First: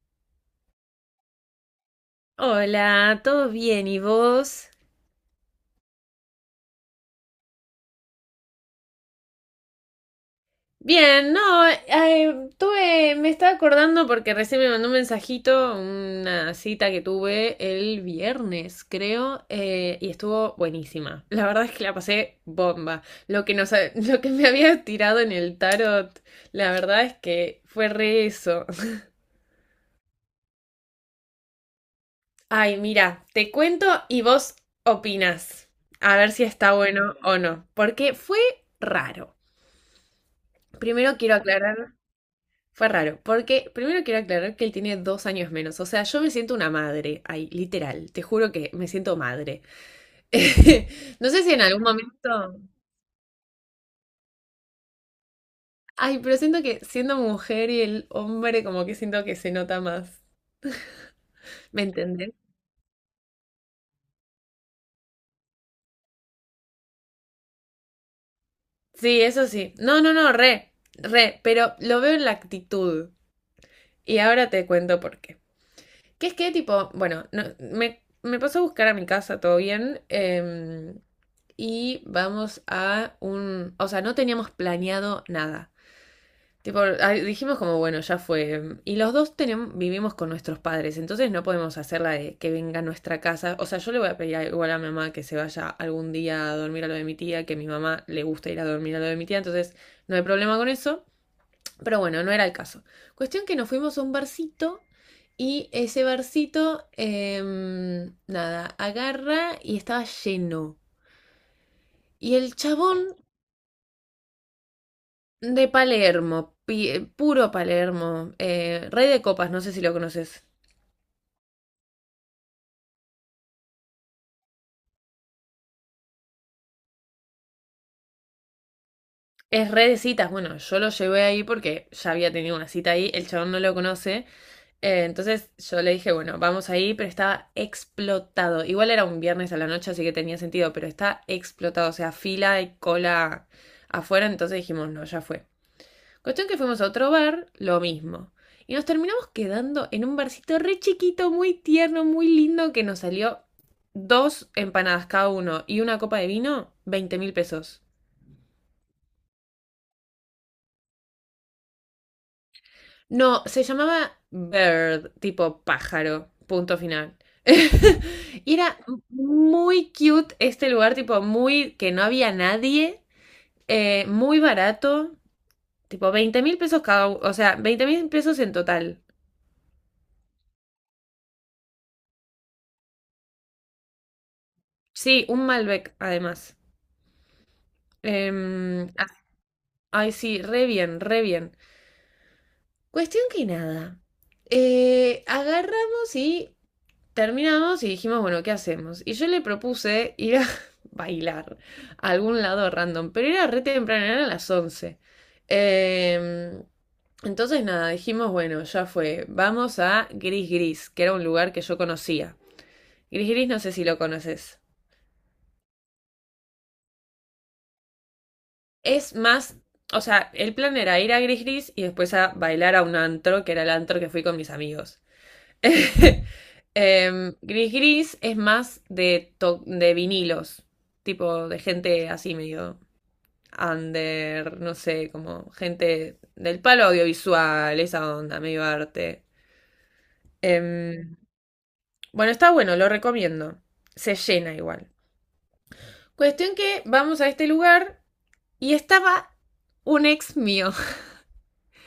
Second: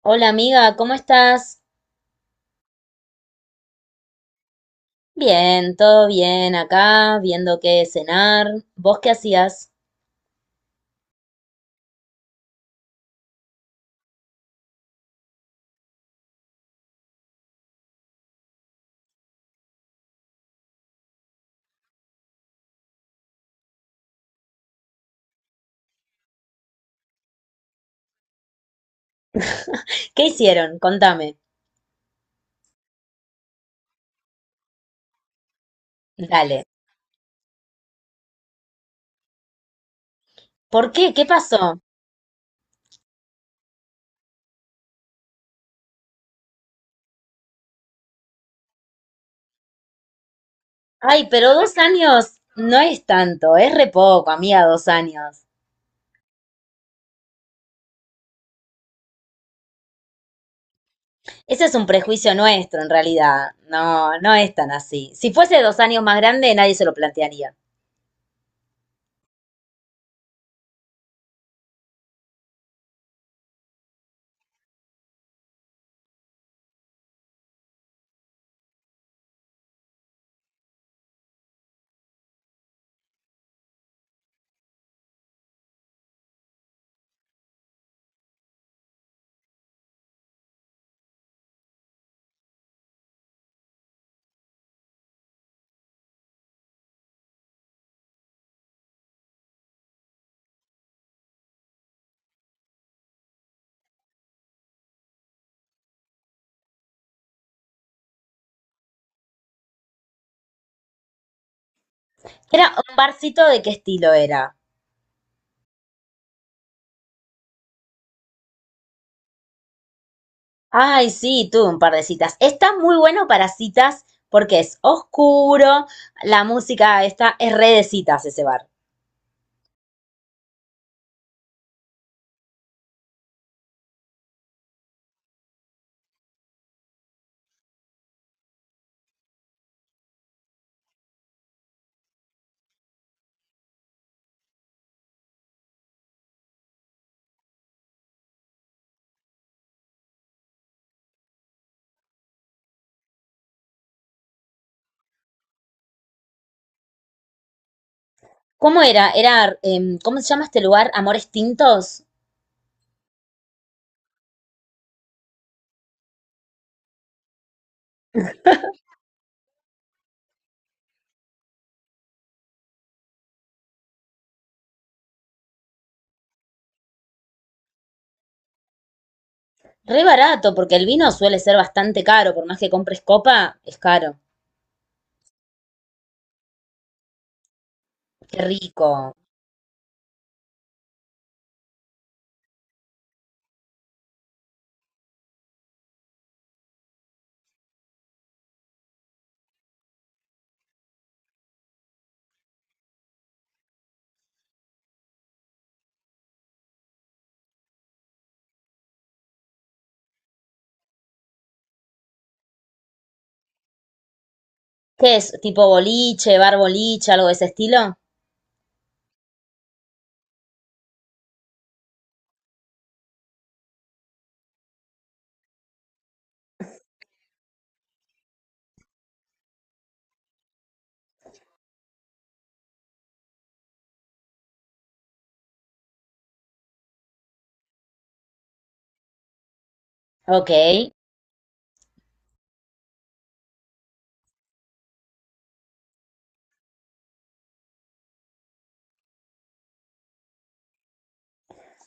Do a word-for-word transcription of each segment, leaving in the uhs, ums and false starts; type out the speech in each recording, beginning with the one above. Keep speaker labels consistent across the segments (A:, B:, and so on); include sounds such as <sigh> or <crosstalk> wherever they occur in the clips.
A: Hola amiga, ¿cómo estás?
B: Hola, ¿todo bien? ¿Y vos?
A: Bien, todo bien acá, viendo qué cenar. ¿Vos qué hacías?
B: Bien, no, eh, tuve, me estaba acordando porque recién me mandó un mensajito, una cita que tuve el viernes, creo, eh, y estuvo buenísima. La verdad es que la pasé bomba. Lo que nos, ha- <laughs> Lo que me había tirado en el tarot, la verdad es que fue re eso.
A: ¿Qué hicieron? Contame.
B: Ay, mira, te cuento y vos opinas. A ver si
A: Dale.
B: está bueno o no, porque fue raro.
A: ¿Por qué?
B: Primero
A: ¿Qué
B: quiero aclarar.
A: pasó?
B: Fue raro, porque primero quiero aclarar que él tiene dos años menos, o sea, yo me siento una madre, ay, literal, te juro que me siento madre. <laughs>
A: Ay,
B: No sé si
A: pero
B: en
A: dos
B: algún
A: años
B: momento...
A: no es tanto, es re poco, amiga, dos años.
B: Ay, pero siento que siendo mujer y el hombre como que siento que se nota más.
A: Ese es
B: ¿Me
A: un
B: entendés?
A: prejuicio nuestro en realidad. No, no es tan así. Si fuese dos años más grande, nadie se lo plantearía.
B: Sí, eso sí. No, no, no, re, re, pero lo veo en la actitud. Y ahora te cuento por qué. Que es que tipo, bueno, no- me, me pasó a buscar a mi casa, todo bien. em, y vamos a un... O sea, no teníamos planeado nada. Tipo, ah, dijimos como, bueno, ya fue. Y los dos tenem- vivimos con nuestros padres, entonces no podemos hacerla de que venga a nuestra casa. O sea, yo le voy a pedir a- igual a mi mamá que se vaya algún día a dormir a lo de mi tía, que a mi mamá le gusta ir a dormir a lo de mi tía, entonces no hay problema con eso. Pero bueno, no era el caso. Cuestión que nos fuimos a un barcito y ese barcito, em, nada, agarra y estaba lleno. Y el
A: ¿Era un
B: chabón.
A: barcito de qué estilo era?
B: De Palermo, pi- puro Palermo, eh, Rey de Copas, no sé si lo conoces.
A: Ay, sí, tuve un par de citas. Está muy bueno para citas porque es oscuro, la música está, es re de citas ese bar.
B: Es re de citas, bueno, yo lo llevé ahí porque ya había tenido una cita ahí, el chabón no lo conoce, eh, entonces yo le dije, bueno, vamos ahí, pero estaba explotado. Igual era un viernes a la noche, así que tenía sentido, pero está explotado, o sea, fila y cola afuera, entonces dijimos, no, ya fue. Cuestión que fuimos a otro bar, lo mismo. Y nos terminamos quedando en un barcito re chiquito, muy tierno, muy lindo, que nos salió dos empanadas cada uno y una copa de vino, veinte mil pesos.
A: ¿Cómo era? Era, em, ¿cómo se llama este lugar? Amores Tintos.
B: No, se llamaba Bird, tipo pájaro, punto final. <laughs> Y era muy cute este lugar, tipo muy que no había nadie, eh, muy barato, tipo veinte mil pesos cada uno, o sea, veinte mil pesos en total.
A: Re barato, porque el vino suele ser bastante caro, por más que compres copa, es caro.
B: Sí, un Malbec además. Em,
A: Qué
B: ah,
A: rico.
B: ay, sí, re bien, re bien. Cuestión que nada. Eh, agarramos y terminamos y dijimos, bueno, ¿qué hacemos? Y yo le propuse ir a <laughs> bailar a algún lado random, pero era re temprano, eran las once. Em, entonces nada, dijimos, bueno, ya fue, vamos a Gris Gris, que era un lugar que yo conocía. Gris Gris, no sé si lo conoces.
A: ¿Qué es? ¿Tipo boliche, bar boliche, algo de ese estilo?
B: Es más, o sea, el plan era ir a Gris Gris y después a bailar a un antro, que era el antro que fui con mis amigos. <laughs> Em, Gris Gris es más de, to- de vinilos, tipo de gente así medio under, no sé, como gente del palo audiovisual, esa onda, medio arte.
A: Ok.
B: Em, bueno, está bueno, lo recomiendo. Se llena igual. Cuestión que vamos a este lugar y estaba un ex mío.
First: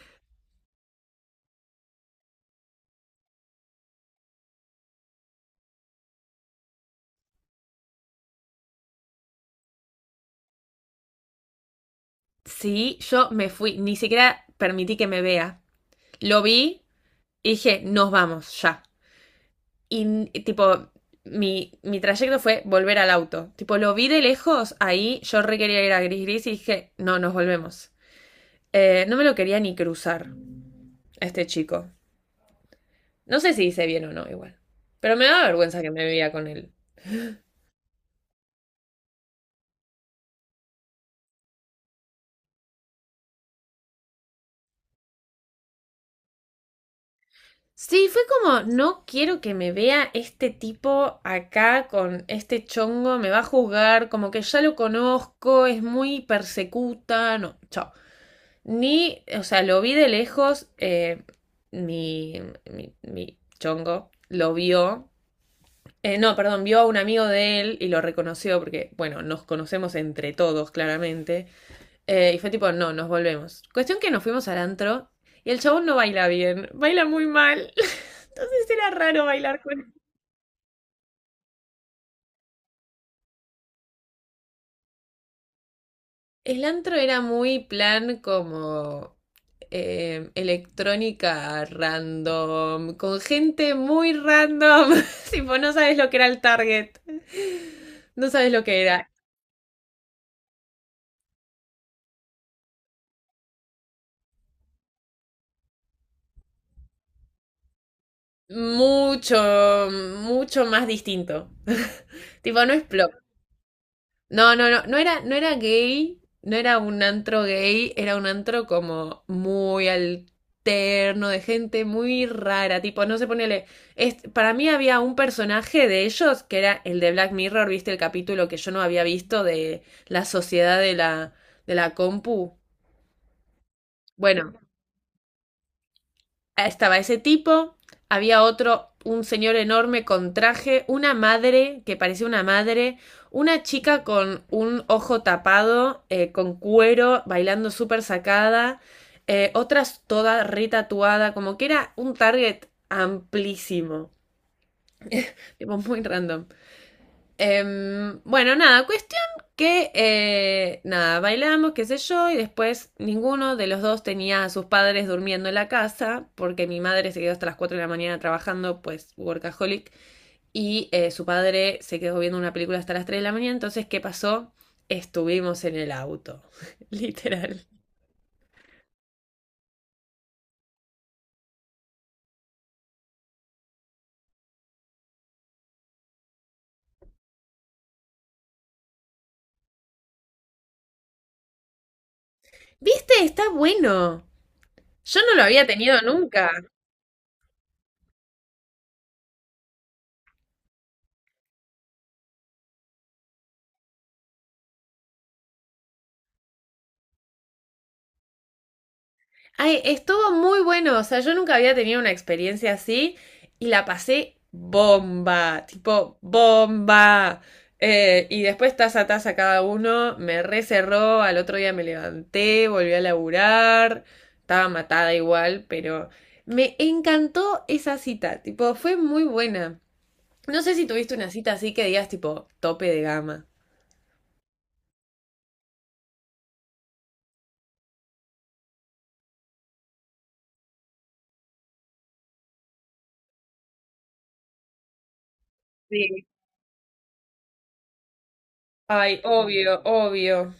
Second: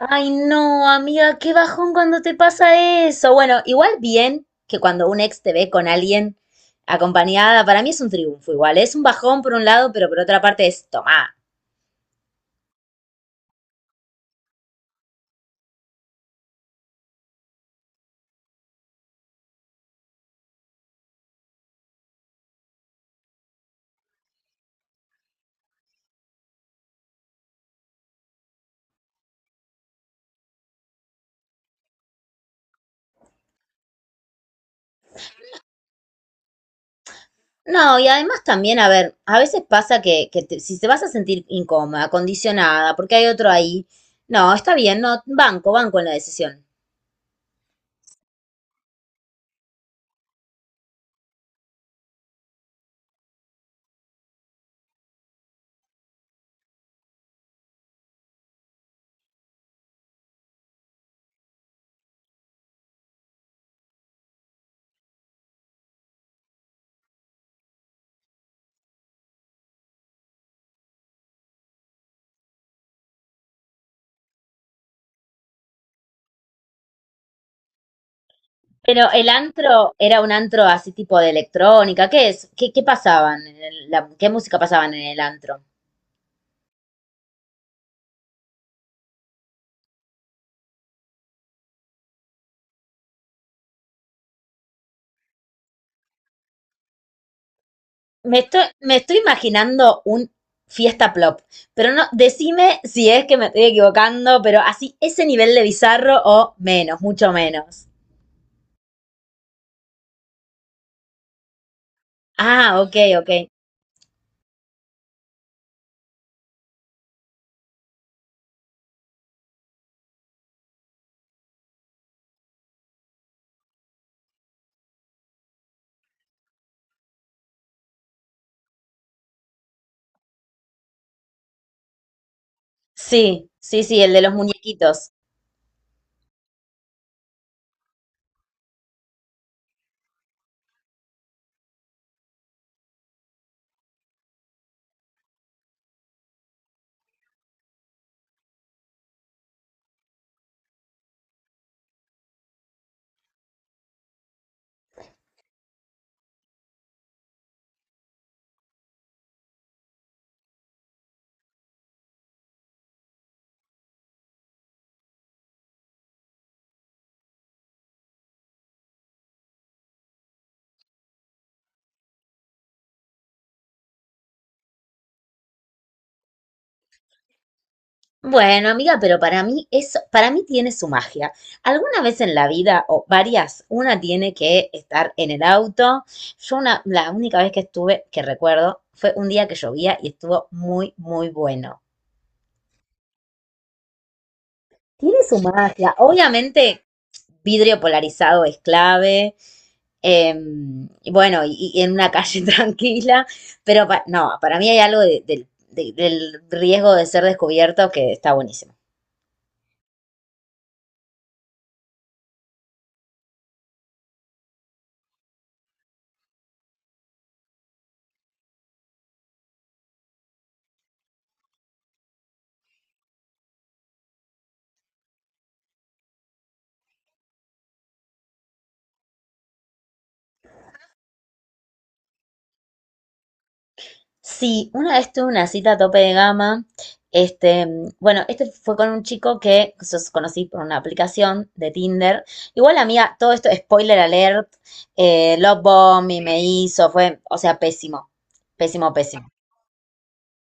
A: Ay, no, amiga, qué bajón cuando te pasa eso. Bueno, igual bien que cuando un ex te ve con alguien acompañada, para mí es un triunfo igual. Es un bajón por un lado, pero por otra parte es tomá.
B: Sí, yo me fui, ni siquiera permití que me vea. Lo vi y dije, nos vamos ya. Y n- tipo, mi, mi trayecto fue volver al auto. Tipo, lo vi de lejos, ahí yo re quería ir a Gris Gris y dije, no, nos volvemos. Eh, no me lo quería ni cruzar a este chico. No sé si hice bien o no, igual. Pero me da vergüenza que me veía con él.
A: No, y además también, a ver, a veces pasa que, que te- si te vas a sentir incómoda, condicionada, porque hay otro ahí, no, está bien, no, banco, banco en la decisión.
B: Sí, fue como, no quiero que me vea este tipo acá con este chongo, me va a juzgar, como que ya lo conozco, es muy persecuta, no, chao. Ni, o sea, lo vi de lejos, eh, mi, mi, mi chongo lo vio, eh, no, perdón, vio a un amigo de él y lo reconoció porque, bueno, nos conocemos entre todos, claramente. Eh, y fue tipo, no, nos volvemos. Cuestión que nos fuimos al antro y el chabón no baila bien, baila muy mal. <laughs> Entonces era
A: Pero
B: raro
A: el
B: bailar con él.
A: antro era un antro así tipo de electrónica, ¿qué es? ¿Qué, qué pasaban en el- la- ¿qué música pasaban en el antro?
B: El antro era muy plan como eh, electrónica random, con gente muy random. <laughs> Tipo, no sabes lo que era el target. No
A: Me
B: sabes
A: estoy,
B: lo que
A: me
B: era.
A: estoy imaginando un fiesta plop, pero no, decime si es que me estoy equivocando, pero así ese nivel de bizarro o menos, mucho menos.
B: Mucho, mucho más distinto. <laughs> Tipo, no
A: Ah,
B: es.
A: ok, ok.
B: No, no, no, no era, no era gay, no era un antro gay, era un antro como muy alterno, de gente muy rara, tipo, no sé, ponele, es, para mí había un personaje de ellos que era el de Black Mirror, ¿viste el capítulo que yo no había visto de la sociedad de la, de la, compu?
A: Sí, sí, sí, el de los
B: Bueno.
A: muñequitos.
B: Estaba ese tipo, había otro, un señor enorme con traje, una madre que parecía una madre, una chica con un ojo tapado, eh, con cuero, bailando súper sacada, eh, otras toda retatuada, como que era un target amplísimo, tipo muy random. Em, bueno, nada, cuestión que, eh, nada, bailamos, qué sé yo, y después ninguno de los dos tenía a sus padres durmiendo en la casa, porque mi madre se quedó hasta las cuatro de la mañana trabajando, pues workaholic, y eh, su padre se quedó viendo una película hasta las tres de la mañana, entonces, ¿qué pasó? Estuvimos en el auto, <laughs> literal.
A: Bueno, amiga, pero para mí eso, para mí tiene su magia. Alguna vez en la vida, o varias, una tiene que estar en el auto. Yo una, la única vez que estuve, que recuerdo, fue un día que llovía y estuvo muy, muy bueno.
B: ¿Viste? Está bueno.
A: Tiene
B: Yo no
A: su
B: lo había
A: magia.
B: tenido nunca.
A: Obviamente, vidrio polarizado es clave. eh, y bueno, y, y en una calle <laughs> tranquila, pero pa- no, para mí hay algo de- del de- del riesgo de ser descubierto que está buenísimo.
B: Ay, estuvo muy bueno, o sea, yo nunca había tenido una experiencia así y la pasé bomba, tipo bomba. Eh, y después taza a taza cada uno, me recerró, al otro día me levanté, volví a laburar, estaba matada igual, pero me encantó esa cita, tipo, fue muy buena. No sé si tuviste una cita así que digas tipo tope de gama.
A: Sí, una vez tuve una cita a tope de gama. Este, bueno, este fue con un chico que sos- conocí por una aplicación de Tinder. Igual, amiga, todo esto, spoiler alert, eh, love bomb y
B: Sí.
A: me hizo, fue, o sea, pésimo, pésimo,
B: Ay,
A: pésimo.
B: obvio, obvio.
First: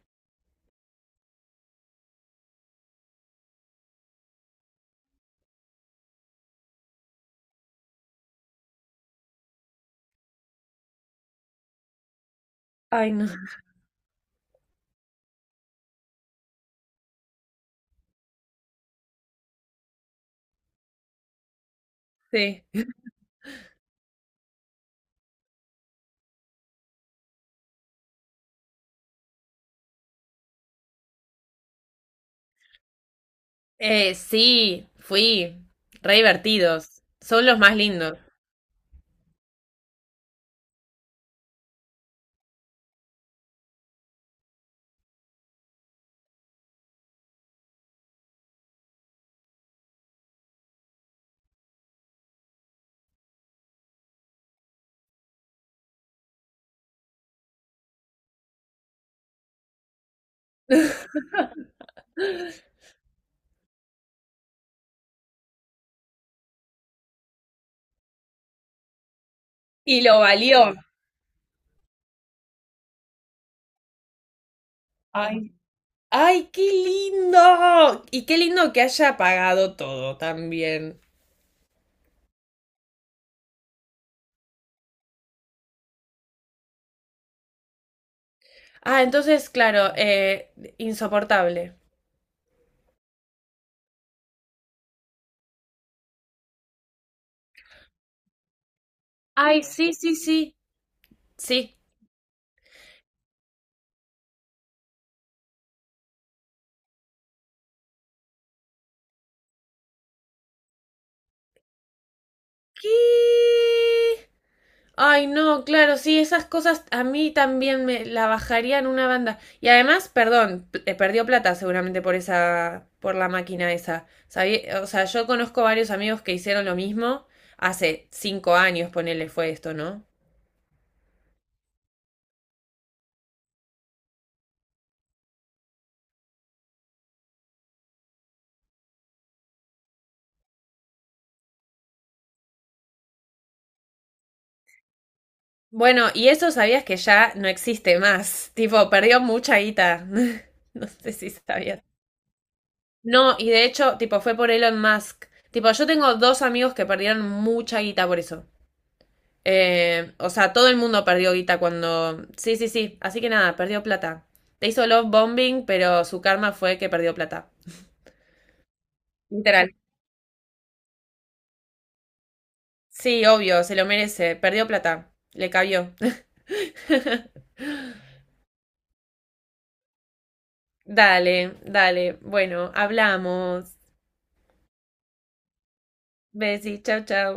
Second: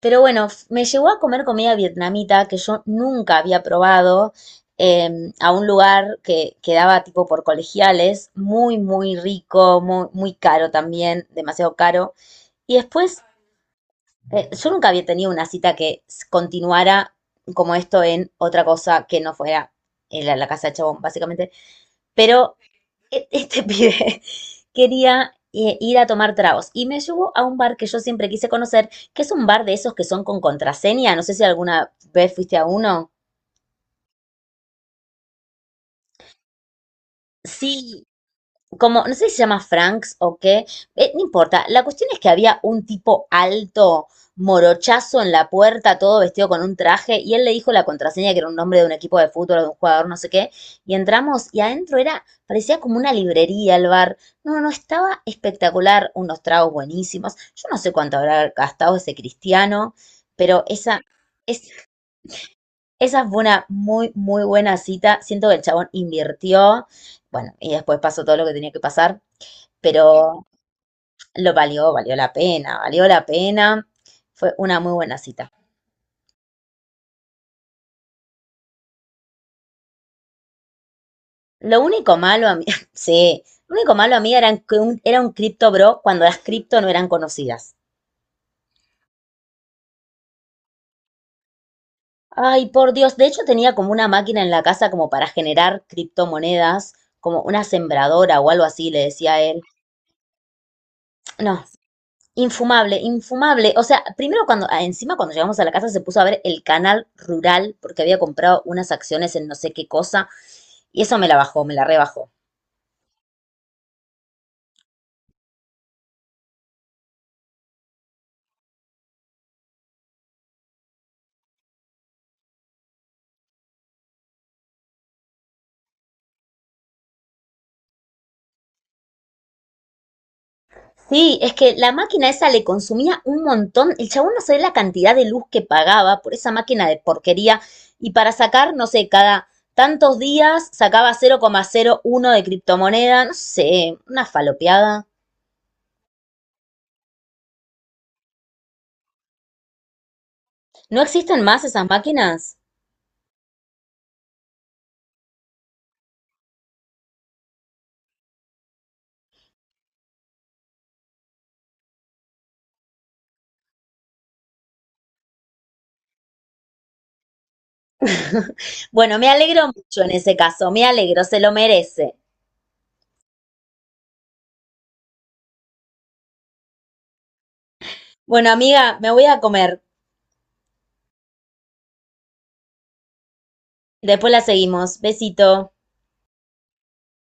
A: Pero bueno, f- me llevó a comer comida vietnamita que yo nunca había probado, eh, a un lugar que quedaba tipo por colegiales, muy, muy rico, muy, muy caro también, demasiado caro. Y
B: Ay,
A: después,
B: no
A: Eh, yo nunca había tenido una cita que continuara como esto en otra cosa que no fuera en la, la casa de Chabón, básicamente. Pero
B: sé.
A: e- este <laughs> pibe quería eh, ir a tomar tragos y me llevó a un bar que yo siempre quise conocer, que es un bar de esos que son con contraseña. No sé si alguna vez fuiste a uno.
B: Eh, sí, fui. Re divertidos. Son los más
A: Sí,
B: lindos.
A: como, no sé si se llama Franks o qué, eh, no importa. La cuestión es que había un tipo alto, morochazo en la puerta, todo vestido con un traje, y él le dijo la contraseña, que era un nombre de un equipo de fútbol o de un jugador, no sé qué, y entramos, y adentro era, parecía como una librería el bar. No, no, estaba espectacular, unos tragos buenísimos. Yo no sé cuánto habrá gastado ese cristiano, pero esa, es, esa fue una muy, muy buena cita. Siento que el chabón invirtió. Bueno, y después pasó todo lo que tenía que pasar,
B: Y lo
A: pero
B: valió.
A: lo valió, valió la pena, valió la pena. Fue una muy buena cita.
B: Ay, ay, qué lindo. Y qué lindo que haya pagado todo también.
A: Lo único malo a mí, <laughs> sí, lo único malo a mí era que un, era un cripto bro cuando las cripto no eran conocidas.
B: Ah, entonces, claro, eh, insoportable.
A: Ay, por Dios, de hecho tenía como una máquina en la casa como para generar criptomonedas, como una sembradora o algo así, le decía a él.
B: Ay, sí, sí, sí.
A: No,
B: Sí.
A: infumable, infumable. O sea, primero cuando, ah, encima cuando llegamos a la casa se puso a ver el canal rural porque había comprado unas acciones en no sé qué cosa y eso me la bajó, me la rebajó.
B: ¿Qué? Ay, no, claro, sí, esas cosas a mí también me la bajarían una banda. Y además, perdón, p- eh, perdió plata seguramente por esa, por la máquina esa. Sabí- o sea, yo conozco varios amigos que hicieron lo mismo hace cinco años, ponele, fue esto, ¿no?
A: Sí, es que la máquina esa le consumía un montón. El chabón no sabía la cantidad de luz que pagaba por esa máquina de porquería. Y para sacar, no sé, cada tantos días sacaba cero cero coma cero uno de criptomoneda. No sé, una falopeada.
B: Bueno, y eso sabías que ya no existe más. <laughs> Tipo, perdió mucha guita. <laughs> No
A: ¿No
B: sé si
A: existen más
B: sabías.
A: esas máquinas?
B: No, y de hecho, tipo, fue por Elon Musk. Tipo, yo tengo dos amigos que perdieron mucha guita por eso. Eh, o sea, todo el mundo perdió guita cuando. Sí, sí, sí. Así que nada, perdió plata. Le hizo love bombing, pero su karma fue que perdió plata.
A: <laughs> Bueno, me alegro
B: Literal.
A: mucho en ese caso. Me alegro, se lo merece.
B: Sí, obvio, se lo merece. Perdió plata. Le cabió. <laughs>
A: Bueno, amiga, me voy a comer.
B: Dale, dale. Bueno, hablamos.
A: Después la seguimos. Besito.
B: Besi, chau, chau.